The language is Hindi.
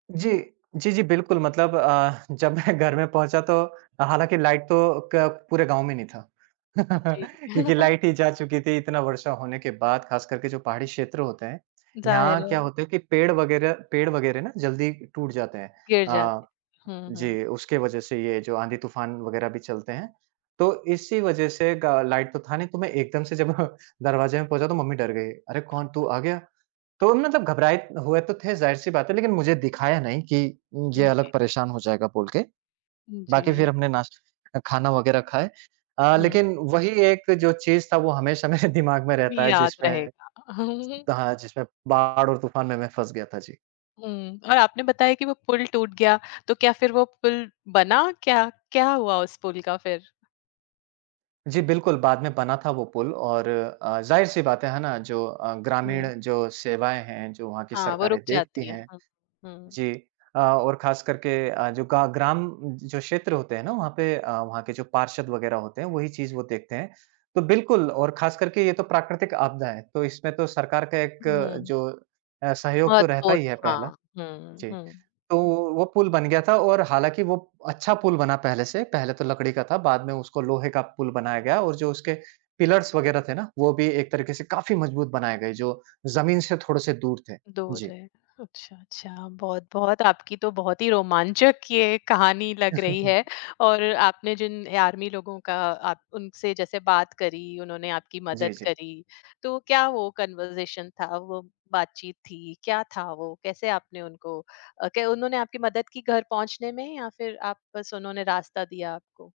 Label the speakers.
Speaker 1: जी। जी, जी, बिल्कुल, मतलब अ, जब मैं घर में पहुँचा, तो हालाँकि लाइट तो क पूरे गाँव में नहीं था।
Speaker 2: जी।
Speaker 1: क्योंकि लाइट ही जा चुकी थी, इतना वर्षा होने के बाद। खासकर के जो पहाड़ी क्षेत्र होते हैं,
Speaker 2: ज़ाहिर
Speaker 1: यहाँ
Speaker 2: है।
Speaker 1: क्या होते हैं कि पेड़ वगैरह पेड़ वगैरह ना जल्दी टूट जाते हैं।
Speaker 2: गिर जाते।
Speaker 1: अ,
Speaker 2: हुँ, हुँ।
Speaker 1: जी, उसके वजह से ये जो आंधी-तूफ़ान वगैरह भी चलते हैं, तो इसी वजह से गा लाइट तो था नहीं, तो मैं एकदम से जब दरवाज़े में पहुँचा, तो मम्मी डर गईं। "अरे! कौन? तू आ गया?" तो मतलब घबराए हुए तो थे, ज़ाहिर-सी बात है, लेकिन मुझे दिखाया नहीं कि उम,
Speaker 2: उ,
Speaker 1: ये अलग
Speaker 2: जी।
Speaker 1: परेशान हो जाएगा, बोल के। बाकी
Speaker 2: जी।
Speaker 1: फिर हमने नाश अ, खाना वग़ैरह खाए। अ,
Speaker 2: हुँ।
Speaker 1: लेकिन वही एक जो चीज़ था, वो हमेशा मेरे दिमाग में रहता है,
Speaker 2: याद
Speaker 1: जिसमें
Speaker 2: रहेगा।
Speaker 1: हाँ, जिसमें बाढ़ और तूफान में मैं फँस गया था। जी।
Speaker 2: हुँ, और आपने बताया कि वो पुल टूट गया, तो क्या फिर वो पुल बना क्या? क्या हुआ उस पुल का, फिर?
Speaker 1: जी, बिल्कुल, बाद में बना था वो पुल, और अ, ज़ाहिर-सी बात है, है ना? जो अ, ग्रामीण
Speaker 2: हुँ।
Speaker 1: जो सेवाएँ हैं, जो वहाँ की
Speaker 2: हाँ, वो
Speaker 1: सरकारें
Speaker 2: रुक
Speaker 1: देखती
Speaker 2: जाती है।
Speaker 1: हैं।
Speaker 2: हाँ, हुँ।
Speaker 1: जी अ, और खासकर के अ, जो गा ग्राम, जो क्षेत्र होते हैं ना, वहाँ पे अ, वहाँ के जो पार्षद वगैरह होते हैं, वही चीज़ वो देखते हैं। तो बिल्कुल, और ख़ासकर के ये तो प्राकृतिक आपदा है, तो इसमें तो सरकार का एक
Speaker 2: हुँ।
Speaker 1: जो अ, सहयोग तो रहता
Speaker 2: महत्वपूर्ण
Speaker 1: ही है, पहला
Speaker 2: हाँ, हुँ,
Speaker 1: जी।
Speaker 2: हुँ।
Speaker 1: तो वो पुल बन गया था, और हालाँकि वो अच्छा पुल बना पहले से, पहले तो लकड़ी का था, बाद में उसको लोहे का पुल बनाया गया और जो उसके पिलर्स वगैरह थे ना, वो भी एक तरीके से काफ़ी मज़बूत बनाए गए, जो ज़मीन से थोड़े-से दूर थे।
Speaker 2: दूर
Speaker 1: जी।
Speaker 2: रहे, अच्छा, अच्छा। बहुत-बहुत, आपकी तो बहुत ही रोमांचक ये कहानी लग रही है, और आपने जिन आर्मी लोगों का आप उनसे जैसे बात करी, उन्होंने आपकी
Speaker 1: जी,
Speaker 2: मदद
Speaker 1: जी।
Speaker 2: करी, तो क्या वो कन्वर्ज़ेशन था, वो बातचीत थी, क्या था वो? कैसे आपने उनको अ, क्या उन्होंने आपकी मदद की घर पहुँचने में, या फिर आप बस उन्होंने रास्ता दिया आपको?